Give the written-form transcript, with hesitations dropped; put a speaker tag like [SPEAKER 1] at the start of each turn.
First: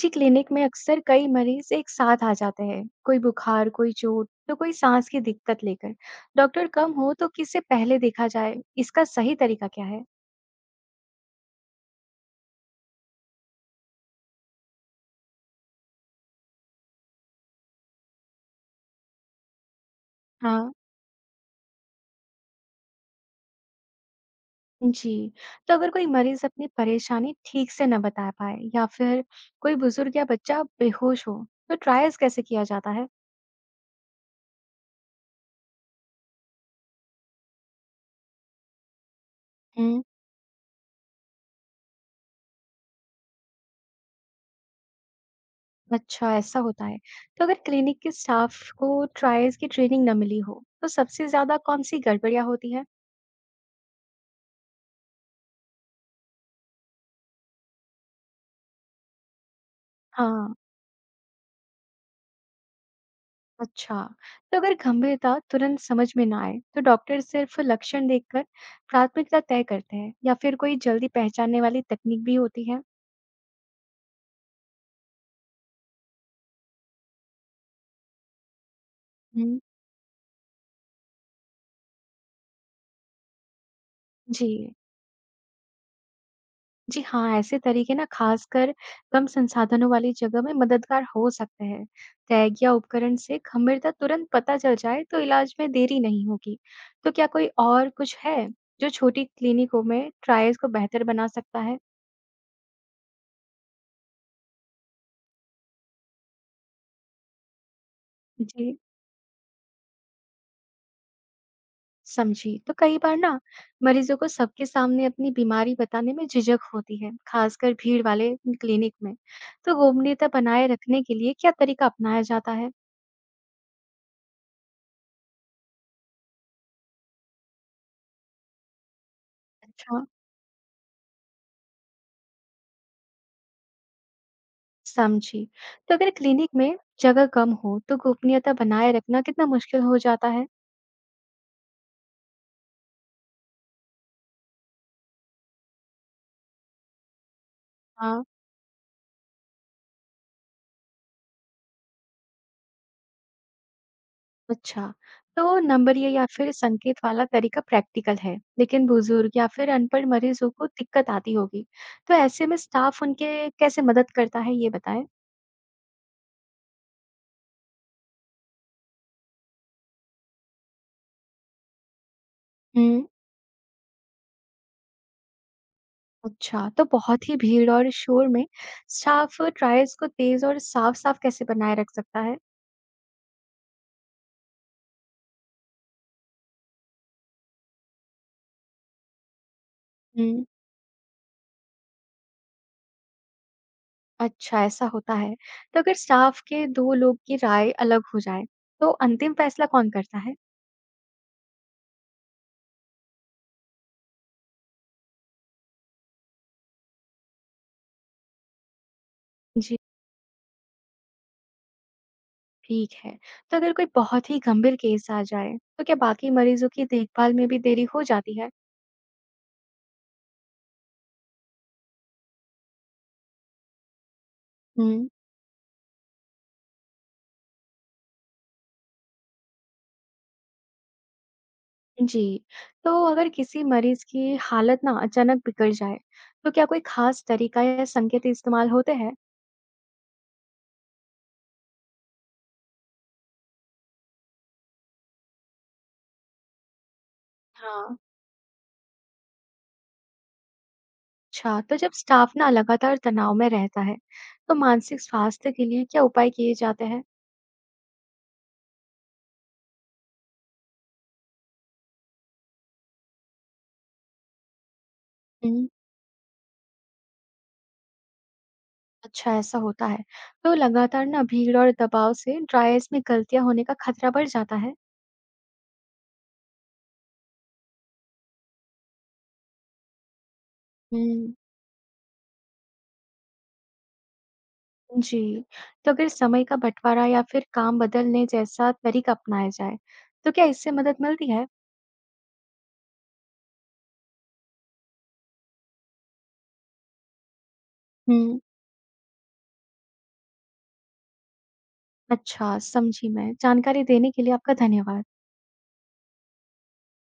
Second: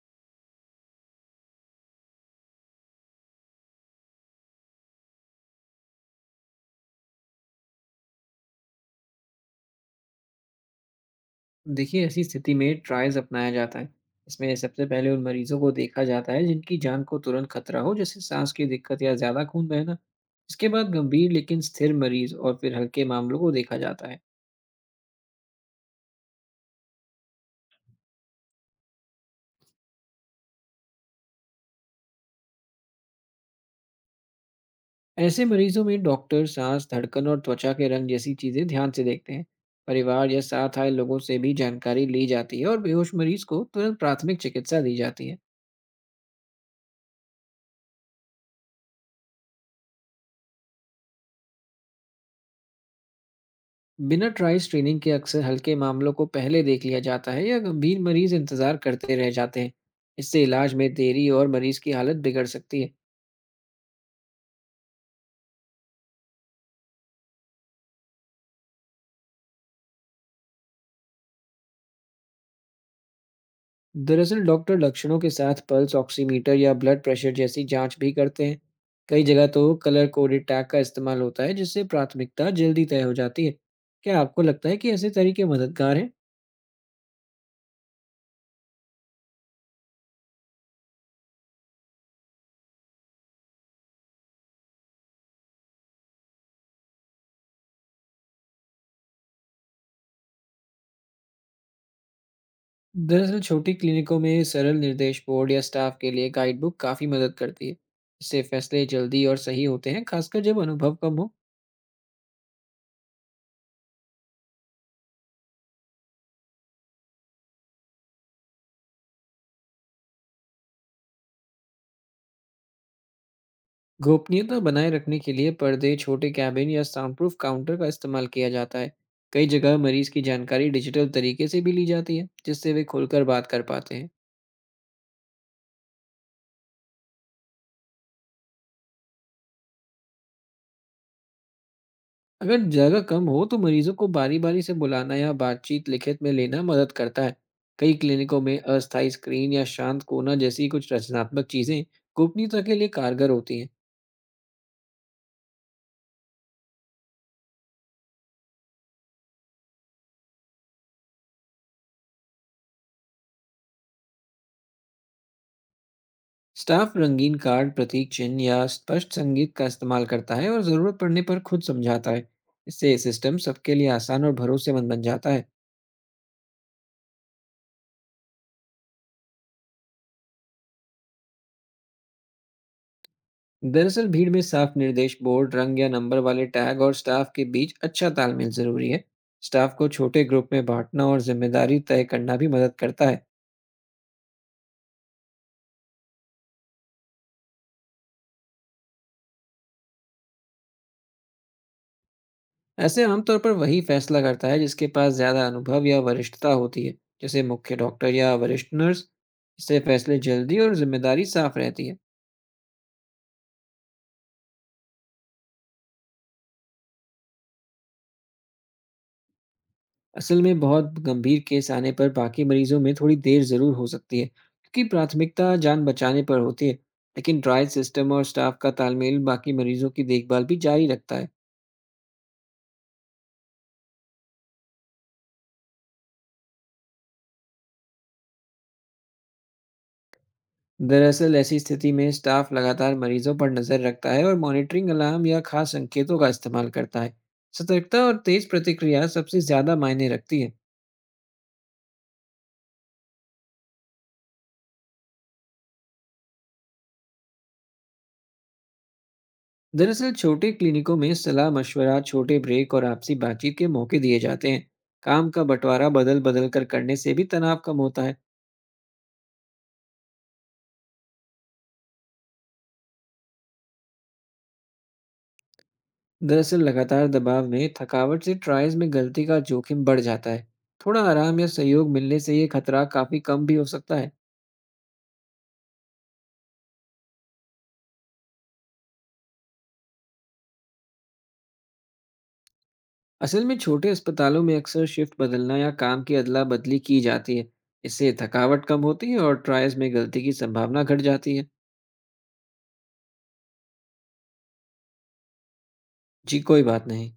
[SPEAKER 1] जी clinic में अक्सर कई मरीज एक साथ आ जाते हैं। कोई बुखार, कोई चोट तो कोई सांस की दिक्कत लेकर। डॉक्टर कम हो तो किसे पहले देखा जाए, इसका सही तरीका क्या है।
[SPEAKER 2] देखिए, ऐसी स्थिति में ट्रायल्स अपनाया जाता है। इसमें सबसे पहले उन मरीजों को देखा जाता है जिनकी जान को तुरंत खतरा हो, जैसे साँस की दिक्कत या ज़्यादा खून बहना। इसके
[SPEAKER 1] हाँ।
[SPEAKER 2] बाद गंभीर लेकिन स्थिर मरीज़ और फिर हल्के मामलों को देखा जाता है।
[SPEAKER 1] जी। तो अगर कोई मरीज अपनी परेशानी ठीक से न बता पाए या फिर कोई बुजुर्ग या बच्चा बेहोश हो, तो ट्रायल्स कैसे किया जाता है।
[SPEAKER 2] ऐसे मरीजों में डॉक्टर साँस, धड़कन और त्वचा के रंग जैसी चीज़ें ध्यान से देखते हैं।
[SPEAKER 1] हम्म।
[SPEAKER 2] परिवार या साथ आए लोगों से भी जानकारी ली जाती है और बेहोश मरीज को तुरंत प्राथमिक चिकित्सा दी जाती है।
[SPEAKER 1] अच्छा, ऐसा होता है। तो अगर क्लिनिक के स्टाफ को ट्रायल्स की ट्रेनिंग न मिली हो तो सबसे ज्यादा कौन सी गड़बड़ियां होती है।
[SPEAKER 2] बिना ट्राई स्क्रीनिंग के अक्सर हल्के मामलों को पहले देख लिया जाता है या गंभीर मरीज इंतजार करते रह जाते हैं। इससे
[SPEAKER 1] हाँ।
[SPEAKER 2] इलाज में देरी और मरीज की हालत बिगड़ सकती है।
[SPEAKER 1] अच्छा, तो अगर गंभीरता तुरंत समझ में ना आए, तो डॉक्टर सिर्फ लक्षण देखकर प्राथमिकता तय करते हैं या फिर कोई जल्दी पहचानने वाली तकनीक भी होती है?
[SPEAKER 2] दरअसल डॉक्टर लक्षणों के साथ पल्स ऑक्सीमीटर या ब्लड प्रेशर जैसी जांच भी करते हैं। कई जगह
[SPEAKER 1] हम्म,
[SPEAKER 2] तो कलर कोडेड टैग का इस्तेमाल होता है जिससे प्राथमिकता जल्दी तय हो जाती है। क्या आपको
[SPEAKER 1] जी,
[SPEAKER 2] लगता है कि ऐसे तरीके मददगार हैं?
[SPEAKER 1] जी हाँ, ऐसे तरीके ना खासकर कम संसाधनों वाली जगह में मददगार हो सकते हैं। टैग या उपकरण से गंभीरता तुरंत पता चल जाए तो इलाज में देरी नहीं होगी। तो क्या कोई और कुछ है जो छोटी क्लिनिकों में ट्रायल्स को बेहतर बना सकता है?
[SPEAKER 2] दरअसल छोटी क्लिनिकों में सरल निर्देश बोर्ड या स्टाफ के लिए गाइड बुक काफी मदद करती है। इससे
[SPEAKER 1] जी,
[SPEAKER 2] फैसले जल्दी और सही होते हैं, खासकर जब अनुभव कम हो।
[SPEAKER 1] समझी। तो कई बार ना मरीजों को सबके सामने अपनी बीमारी बताने में झिझक होती है, खासकर भीड़ वाले क्लिनिक में। तो गोपनीयता बनाए रखने के लिए क्या तरीका अपनाया जाता है?
[SPEAKER 2] गोपनीयता बनाए रखने के लिए पर्दे, छोटे कैबिन या साउंड प्रूफ काउंटर का इस्तेमाल किया जाता है। कई जगह
[SPEAKER 1] अच्छा,
[SPEAKER 2] मरीज की जानकारी डिजिटल तरीके से भी ली जाती है, जिससे वे खुलकर बात कर पाते हैं।
[SPEAKER 1] समझी। तो अगर क्लिनिक में जगह कम हो, तो गोपनीयता बनाए रखना कितना मुश्किल हो जाता है?
[SPEAKER 2] अगर जगह कम हो तो मरीजों को बारी बारी से बुलाना या बातचीत लिखित में लेना मदद करता है। कई
[SPEAKER 1] हाँ।
[SPEAKER 2] क्लिनिकों में अस्थायी स्क्रीन या शांत कोना जैसी कुछ रचनात्मक चीजें गोपनीयता के लिए कारगर होती हैं।
[SPEAKER 1] अच्छा। तो नंबरिया या फिर संकेत वाला तरीका प्रैक्टिकल है, लेकिन बुजुर्ग या फिर अनपढ़ मरीजों को दिक्कत आती होगी। तो ऐसे में स्टाफ उनके कैसे मदद करता है, ये बताएं।
[SPEAKER 2] स्टाफ रंगीन कार्ड, प्रतीक चिन्ह या स्पष्ट संगीत का इस्तेमाल करता है और जरूरत पड़ने पर खुद समझाता है। इससे
[SPEAKER 1] हम्म।
[SPEAKER 2] सिस्टम सबके लिए आसान और भरोसेमंद बन जाता है।
[SPEAKER 1] अच्छा, तो बहुत ही भीड़ और शोर में स्टाफ ट्रायल्स को तेज और साफ-साफ कैसे बनाए रख सकता है?
[SPEAKER 2] दरअसल भीड़ में साफ निर्देश बोर्ड, रंग या नंबर वाले टैग और स्टाफ के बीच अच्छा तालमेल जरूरी है। स्टाफ को छोटे
[SPEAKER 1] हुँ,
[SPEAKER 2] ग्रुप में बांटना और जिम्मेदारी तय करना भी मदद करता है।
[SPEAKER 1] अच्छा ऐसा होता है। तो अगर स्टाफ के 2 लोग की राय अलग हो जाए, तो अंतिम फैसला कौन करता है?
[SPEAKER 2] ऐसे आमतौर पर वही फैसला करता है जिसके पास ज्यादा अनुभव या वरिष्ठता होती है, जैसे मुख्य डॉक्टर या वरिष्ठ नर्स।
[SPEAKER 1] जी,
[SPEAKER 2] इससे फैसले जल्दी और जिम्मेदारी साफ रहती है।
[SPEAKER 1] ठीक है। तो अगर कोई बहुत ही गंभीर केस आ जाए, तो क्या बाकी मरीजों की देखभाल में भी देरी हो जाती है?
[SPEAKER 2] असल में बहुत गंभीर केस आने पर बाकी मरीजों में थोड़ी देर ज़रूर हो सकती है, क्योंकि
[SPEAKER 1] हुँ,
[SPEAKER 2] प्राथमिकता जान बचाने पर होती है। लेकिन ट्रायल सिस्टम और स्टाफ का तालमेल बाकी मरीजों की देखभाल भी जारी रखता है।
[SPEAKER 1] जी। तो अगर किसी मरीज की हालत ना अचानक बिगड़ जाए, तो क्या कोई खास तरीका या संकेत इस्तेमाल होते हैं?
[SPEAKER 2] दरअसल ऐसी स्थिति में स्टाफ लगातार मरीजों पर नज़र रखता है और मॉनिटरिंग अलार्म या खास संकेतों का इस्तेमाल करता है।
[SPEAKER 1] हाँ।
[SPEAKER 2] सतर्कता और तेज प्रतिक्रिया सबसे ज़्यादा मायने रखती है।
[SPEAKER 1] अच्छा, तो जब स्टाफ ना लगातार तनाव में रहता है, तो मानसिक स्वास्थ्य के लिए क्या उपाय किए जाते हैं?
[SPEAKER 2] दरअसल छोटे क्लिनिकों में सलाह मशवरा, छोटे ब्रेक और आपसी बातचीत के मौके दिए जाते हैं। काम का
[SPEAKER 1] हम्म,
[SPEAKER 2] बंटवारा बदल बदल कर करने से भी तनाव कम होता है।
[SPEAKER 1] अच्छा, ऐसा होता है। तो लगातार ना भीड़ और दबाव से ड्रायर्स में गलतियां होने का खतरा बढ़ जाता है।
[SPEAKER 2] दरअसल लगातार दबाव में थकावट से ट्रायल्स में गलती का जोखिम बढ़ जाता है। थोड़ा
[SPEAKER 1] हम्म,
[SPEAKER 2] आराम या सहयोग मिलने से ये खतरा काफी कम भी हो सकता है।
[SPEAKER 1] जी, तो अगर समय का बंटवारा या फिर काम बदलने जैसा तरीका अपनाया जाए, तो क्या इससे मदद मिलती है?
[SPEAKER 2] असल में छोटे अस्पतालों में अक्सर शिफ्ट बदलना या काम की अदला बदली की जाती है। इससे
[SPEAKER 1] हम्म।
[SPEAKER 2] थकावट कम होती है और ट्रायल्स में गलती की संभावना घट जाती है।
[SPEAKER 1] अच्छा, समझी मैं। जानकारी देने के लिए आपका धन्यवाद।
[SPEAKER 2] जी कोई बात नहीं।